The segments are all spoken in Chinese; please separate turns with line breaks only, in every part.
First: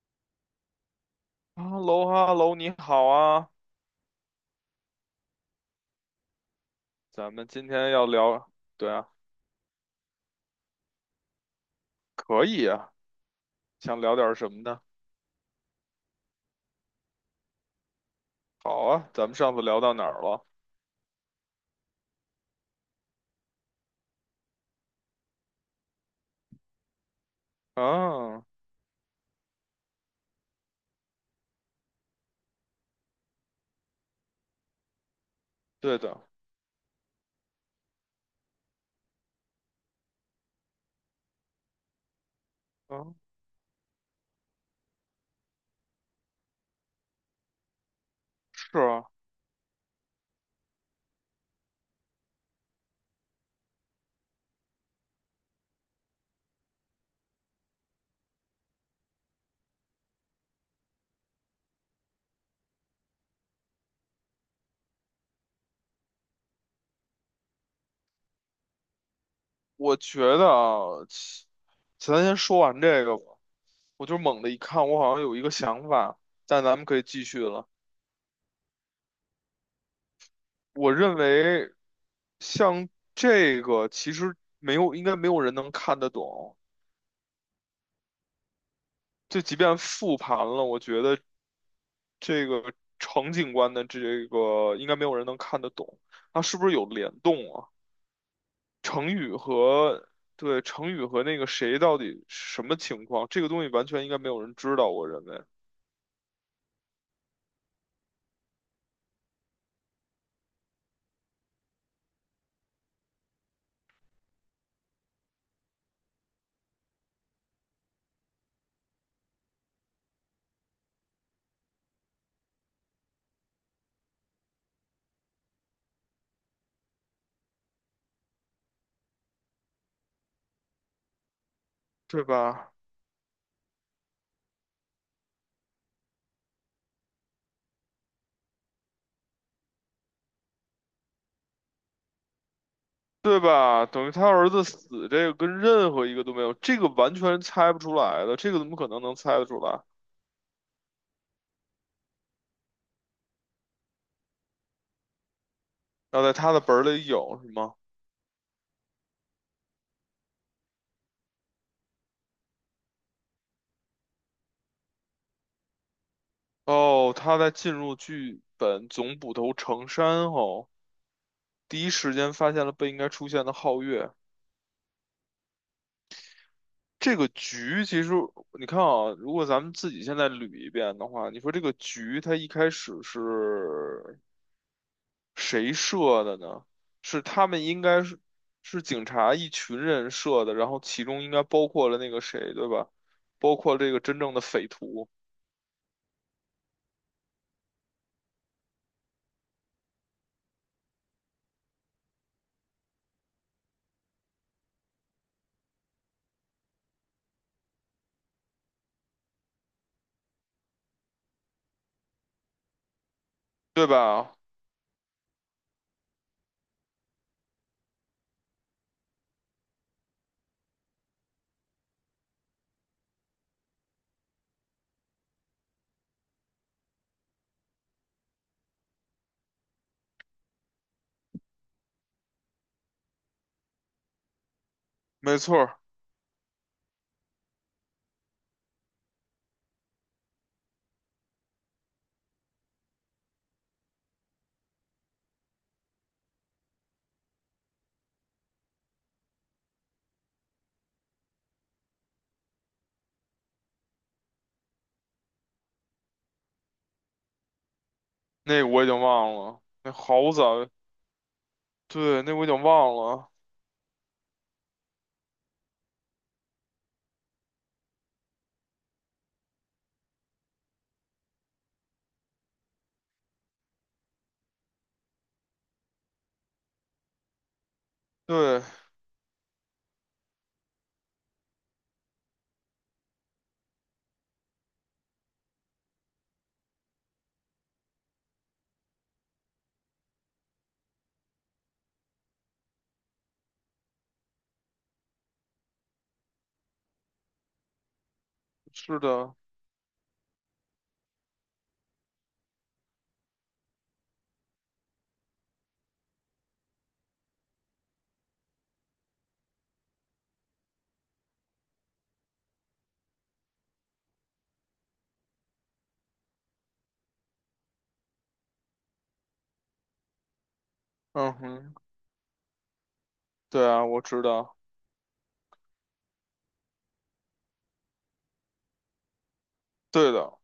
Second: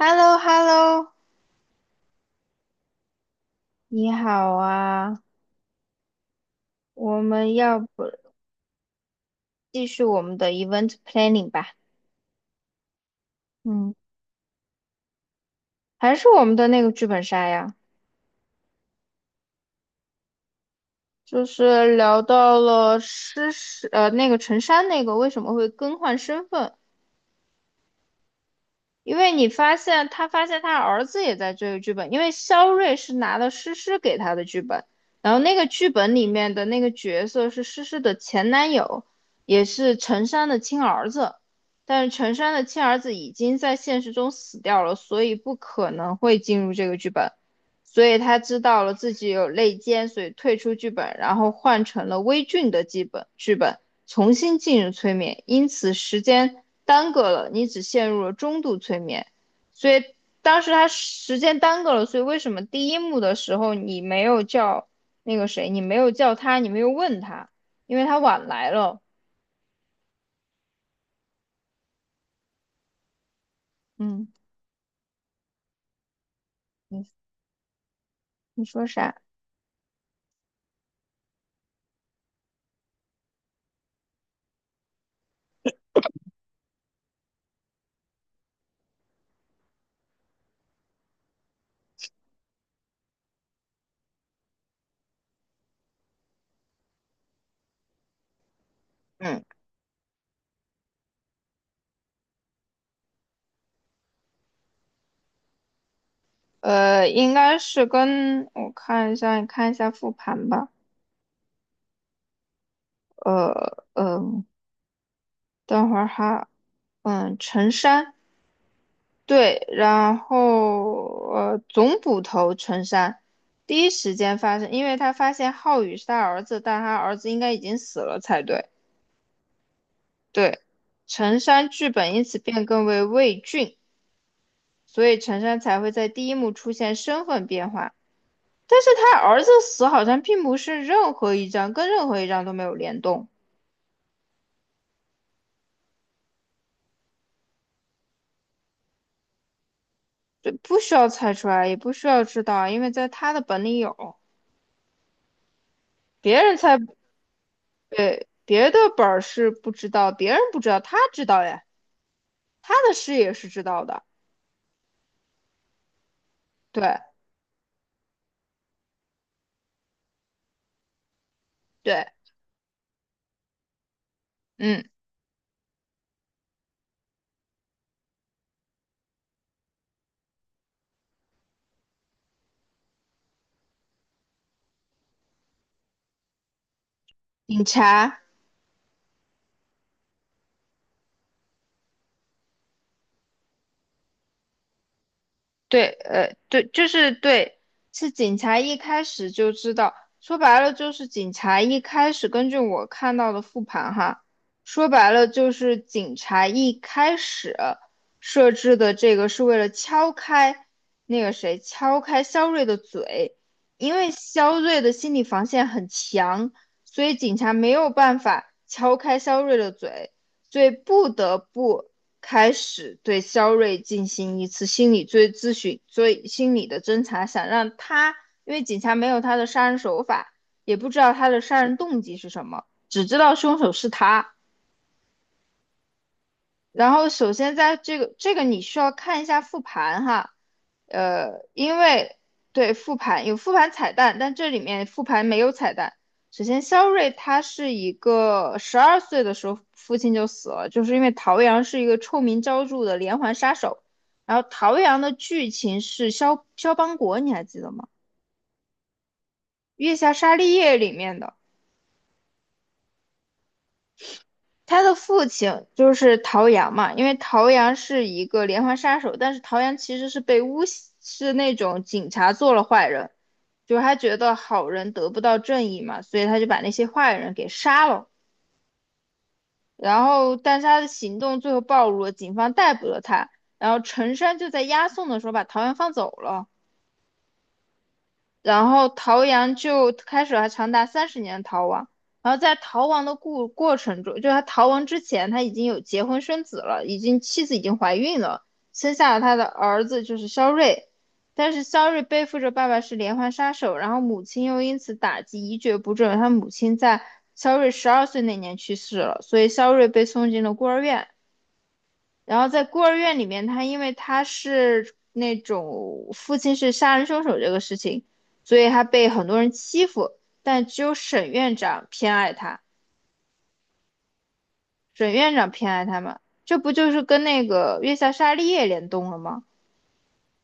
hello hello
哈喽哈喽，你好啊，
你好啊，我
咱们
们
今
要
天要
不
聊，对啊，
继续我们的 event planning 吧？
可以啊，
嗯，
想聊点什么呢？
还是我们的那个剧本杀呀，
好啊，咱们上次聊到哪儿了？
就是聊到了诗诗，那个陈珊那个为什么会更换身份，
嗯，
因为你发现他发现他儿子也在追个剧本，因为肖瑞是拿了诗诗给他的剧本，然后那个剧
对
本
的，
里面的那个角色是诗诗的前男友，也是陈山的亲儿子，但是陈山的亲儿子
嗯，
已经在现实中死掉了，所以不可能会进入这个剧本，所以他知
是
道了
啊，
自己有内奸，所以退出剧本，然后换成了微俊的剧本。重新进入催眠，因此时间耽搁了，你只陷入了中度催眠。所以当时他时间耽搁了，所以为什么第一幕的时候你没有叫那个谁，你没有叫他，你没有问他，因为他晚来了。
我觉得啊，其咱先说完这个吧。我就
嗯，
猛地一看，我好像有一个想法，但咱们可以继
你
续了。
你说啥？
我认为，像这个其实没有，应该没有人能看得懂。就即便复盘了，我觉得。这个程警官的这个应该没有人能看得懂，它是不是有联动啊？程宇
嗯，
和对程宇和那个谁到底什么情况？这个东西完全应该没有人知道，我认为，
应该是跟我看一下，你看一下复盘吧。呃，嗯、呃等会儿哈，嗯，陈山。对，然后总捕头陈山第一时间发现，因为他发现浩宇是他儿子，但他儿子应该已经死了才对。对，陈山剧本
对
因此变
吧？
更为魏俊，所以陈山才会在第一幕出现身份变化。但是他儿子死好像并不是任何一张跟任何一张都没有联动，
对吧？等于他儿子死，这个跟任何一个都没有，这个完全猜不出来的，这个怎么可能能猜得出来？
对，不需要猜出来，也不需要知道，因为在他的本里有，
要在
别
他
人
的本
猜。
儿里有是吗？
对，别的本儿是不知道，别人不知道，他知道呀，他的事也是知道的。对
哦，他在进入剧本总捕头程山后，第一
对，
时间发现了不应该出现的皓月。
嗯，
这个局其实你看啊，如果咱们自己现在捋一遍的话，你说这个局它一开始是谁设的呢？是他
警
们应该是
察。
是警察一群人设的，然后其中应该包括了那个谁，对吧？包括这个真正的匪徒，
对，对，就是对，是警察一开始就知道，说白了就是警察一开始根据我看到的复盘哈，说白了就是警察一开始设置的这个是为了敲开那个谁，敲开肖瑞的嘴，
对
因为
吧？
肖瑞的心理防线很强，所以警察没有办法敲开肖瑞的嘴，所以不得不。开始对肖瑞进行一次心理追咨询、追心理的侦查，想让他，因为警察没有他的杀人手法，也不知道他的杀人动机是什么，只知道凶手是他。
没错儿。
然后首先在这个你需要看一下复盘哈，因为对复盘有复盘彩蛋，但这里面复盘没有彩蛋。首先，肖瑞他是一个十二岁的时候父亲就死了，就是因为陶阳是一个臭名昭著的连环杀手。然后陶阳的剧情是肖肖邦国，你还记得吗？
那我已经忘了，那
《月下
好
沙利
早，
叶》里面的。
对，那我已经忘了，
他的父亲就是陶阳嘛，因为陶阳是一个连环杀手，但是陶阳其实是被诬是那种警察做了坏人，就是他觉得好人得不到正义嘛，所以他就把那些坏人给杀了。
对，
然后，但是他的行动最后暴露了，警方逮捕了他。然后陈山就在押送的时候把陶阳放走了。然后陶阳就开始了长达30年的逃亡，然后在逃亡的过程中，就他逃亡之前，他已经有结婚生子了，已经妻子已经怀孕了，生
是
下了他
的，
的儿子就是肖瑞，但是肖瑞背负着爸爸是连环杀手，然后母亲又因此打击一蹶不振，他母亲在肖瑞十二岁那年去世了，所以肖瑞被送进了孤儿院，然后在孤儿院里面，他因为他是那种父亲是杀人凶手这个事情，所以他被很多人欺负，但只有沈
嗯
院
哼，
长偏爱他，
对啊，我知道，
沈院长偏爱他嘛，这不就是跟那个月下沙利叶联动了吗？
对的。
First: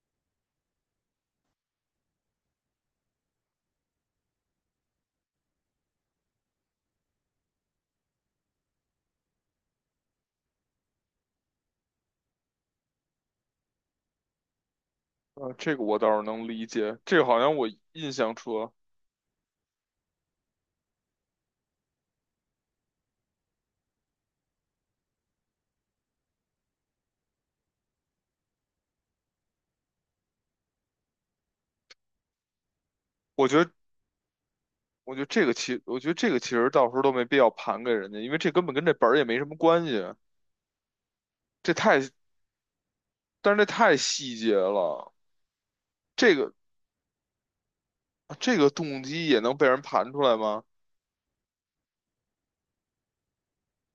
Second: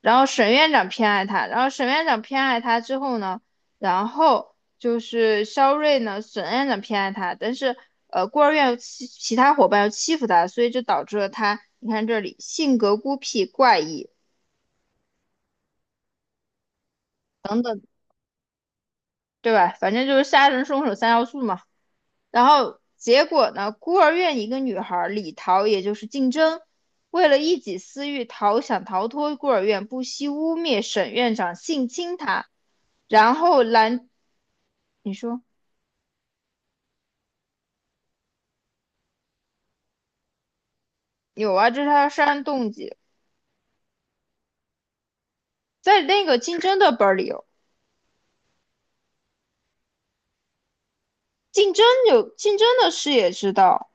然后沈院长偏爱他，然后沈院长偏爱他之后呢，然后就是肖瑞呢，沈院长偏爱他，但是孤儿院其他伙伴又欺负他，所以就导致了他，你看这里性格孤僻怪异。
啊，这个我倒是能理解，这个好像我印象中，
对吧？反正就是杀人凶手三要素嘛。然后结果呢，孤儿院一个女孩李桃，也就是竞争，为了一己私欲逃想逃脱孤儿院，不惜污蔑沈院长性侵她，然
我
后
觉得，
兰，你说
我觉得这个其实到时候都没必要盘给人家，因为这根本跟这本儿也没什么关系，
有啊，
这
这是
太，
她的杀人动机，
但是这太细节了，
在那
这
个
个
竞争的本儿里有，
这个动机也能被人盘出来吗？
竞争有竞争的事也知道。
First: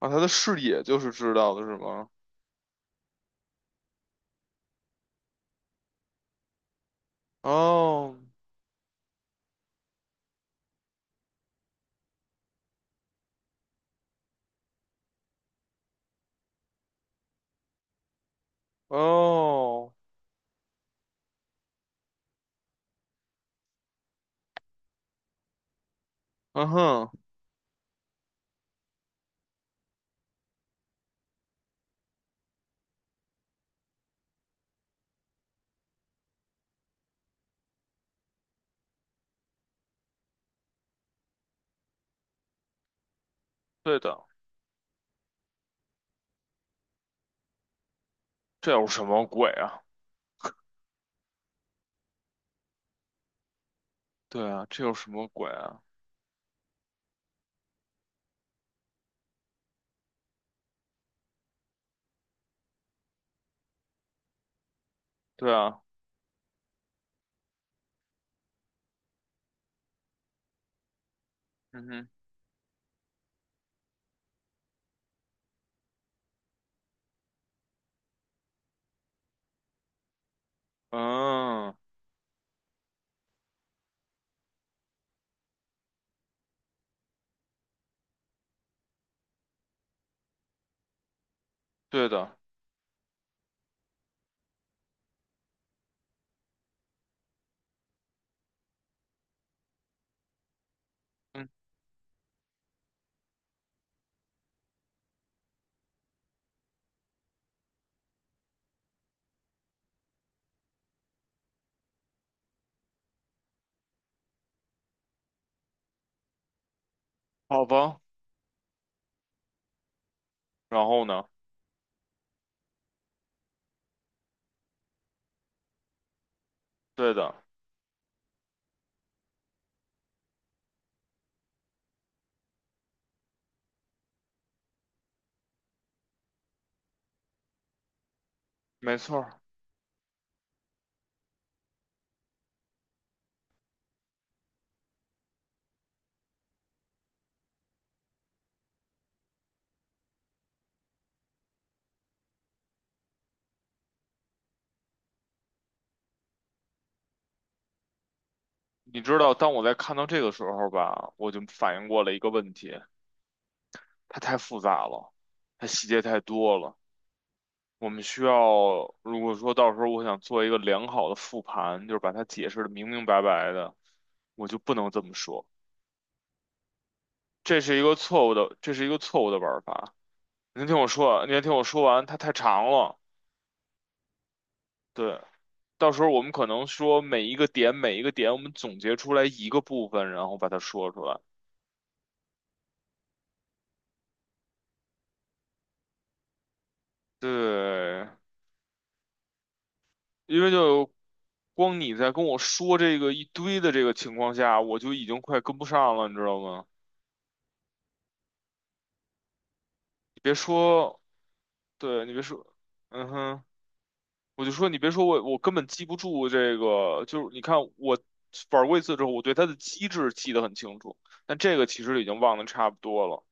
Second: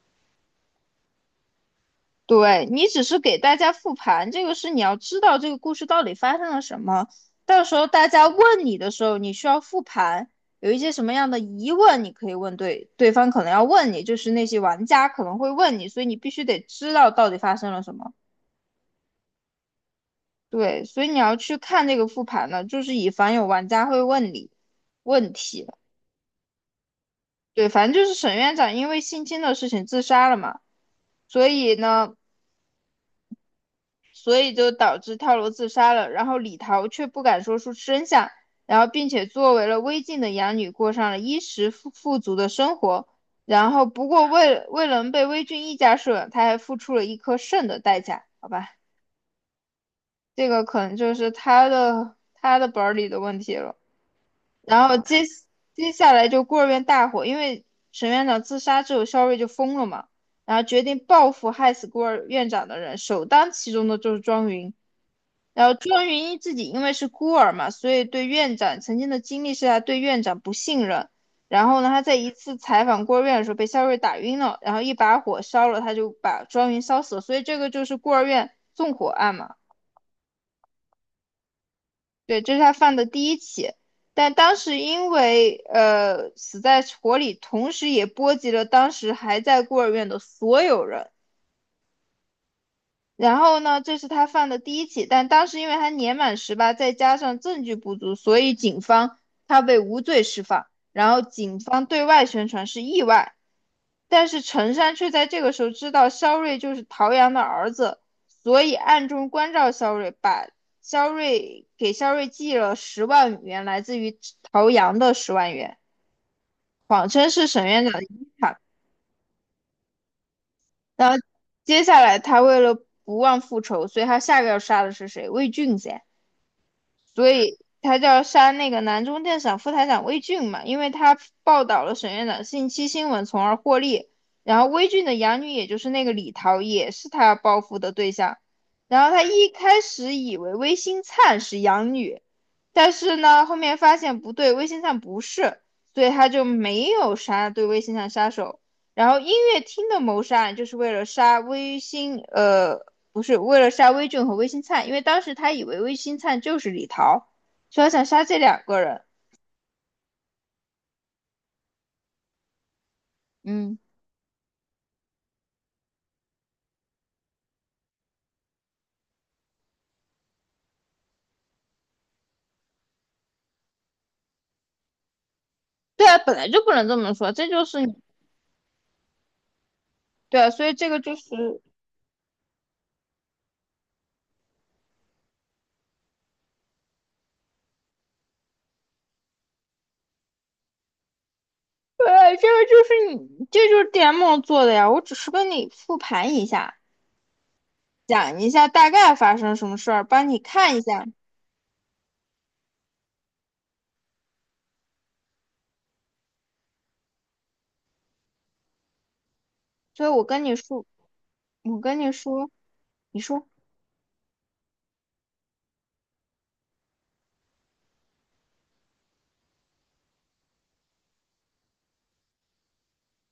啊，他的视野就是知道的是吗？
对，你只是给大家复盘，这个是你要知道这个故事到底发生了什么。到时候大
哦。
家问你的时候，你需要复盘，有一些什么样的疑问，你可以问对，对方可能要问你，就是那些玩家可能会问你，所以你必须得知道到底发生了什么。
哦，
对，所以你要去看这个复盘呢，就是以防有玩家会问你问题。
嗯哼，
对，反正就是沈院长因为性侵的事情自杀了嘛，所以呢，所以就导致跳楼自杀了。然后李桃却不敢说出真相，然后并且作为了微晋的养女，过上了衣食富足的生活。然后
对
不
的，
过为了能被微俊一家收养，他还付出了一颗肾的代价，好吧？
这有什么鬼啊？
这个可能就是他的本儿里的问题了。
对啊，这
然
有
后
什
接
么鬼啊？
接下来就孤儿院大火，因为沈院长自杀之后，肖瑞就疯了嘛，然后决定报复害死孤儿院长的人，首当其冲的就是庄云。
对
然后
啊，
庄云一自己因为是孤儿嘛，所以对院长曾经的经历是他对院长不信任。然后
嗯
呢，他
哼，
在一次采访孤儿院的时候被肖瑞打晕了，然后一把火烧了，他就把庄云烧死了。所以这个就是孤儿院纵火案嘛，
嗯，
对，这是他犯的第一起。但当时因为死在火里，同时也波及了当时还在孤儿院的所有人。
对的，
然后呢，这是他犯的第一起，但当时因为他年满18，再加上证据不足，所以警方他被无罪释放。然后
嗯，
警方对外宣传是意外，但是陈山却在这个时候知道肖瑞就是陶阳的儿子，所以暗中关照肖瑞，把肖瑞给肖瑞寄了十万元，来自于陶阳的十万元，谎称是
好
沈院长
吧，
的遗产。
然后
然后
呢？
接下来他为了不忘复仇，所以他下个要杀的是谁？魏俊噻。
对
所
的，
以他就要杀那个南中电厂副台长魏俊嘛，因为他报道了沈院长性侵新闻，从而获利。然后魏俊的养女，也就是那个李桃，也是他要报复的对象。
没
然后
错
他
儿。
一开始以为魏新灿是养女，但是呢，后面发现不对，魏新灿不是，所以他就没有杀对魏新灿杀手。然后音乐厅的谋杀案就是为了杀魏新，不是为了杀威俊和魏新灿，因为当时他以为魏新灿就是李桃，所以他想杀这两个
你
人。
知道，当我在看到这个时候吧，我就反应过了一个问题，
嗯，
它太复杂了，它细节太多了。我们需要，如果说到时候我想做一个良好的复盘，就是把它解释的明明白白的，我就不能这么说。
对啊，本来就不能这么说，这就是你
这是一个错误的玩法。
对啊，所
您
以
听
这
我
个就是
说，您听我说完，它太长了。对，到时候我们可能说每一个点，每一个点，我们总结出来一个部分，然后把它说出来。
对啊，这个就是你，这就是 DM 做的呀。我只是跟你复盘一下，
对，
讲一下大概发生什么事儿，帮你
因为
看一
就
下。
光你在跟我说这个一堆的这个情况下，我就已经快跟不上了，你知道吗？
所以
你
我
别
跟你说，
说，
我跟
对，
你
你别说，
说，
嗯
你
哼，
说
我就说你别说我，我根本记不住这个，就是你看我玩过一次之后，我对它的机制记得很清楚，但这个其实已经忘得差不多了，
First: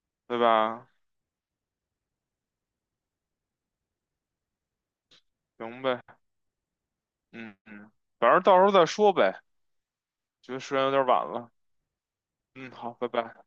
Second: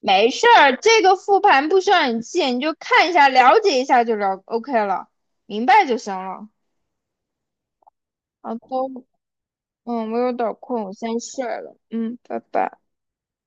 没
对
事儿，
吧？
这个复盘不需要你记，你就看一下，了解一下就了 OK 了，明
行
白就
呗，
行了。
嗯嗯，反正
啊，
到时候再说呗，
我有点
觉
儿
得时
困，
间有
我
点
先
晚
睡
了，
了。嗯，拜
嗯，
拜。
好，拜拜。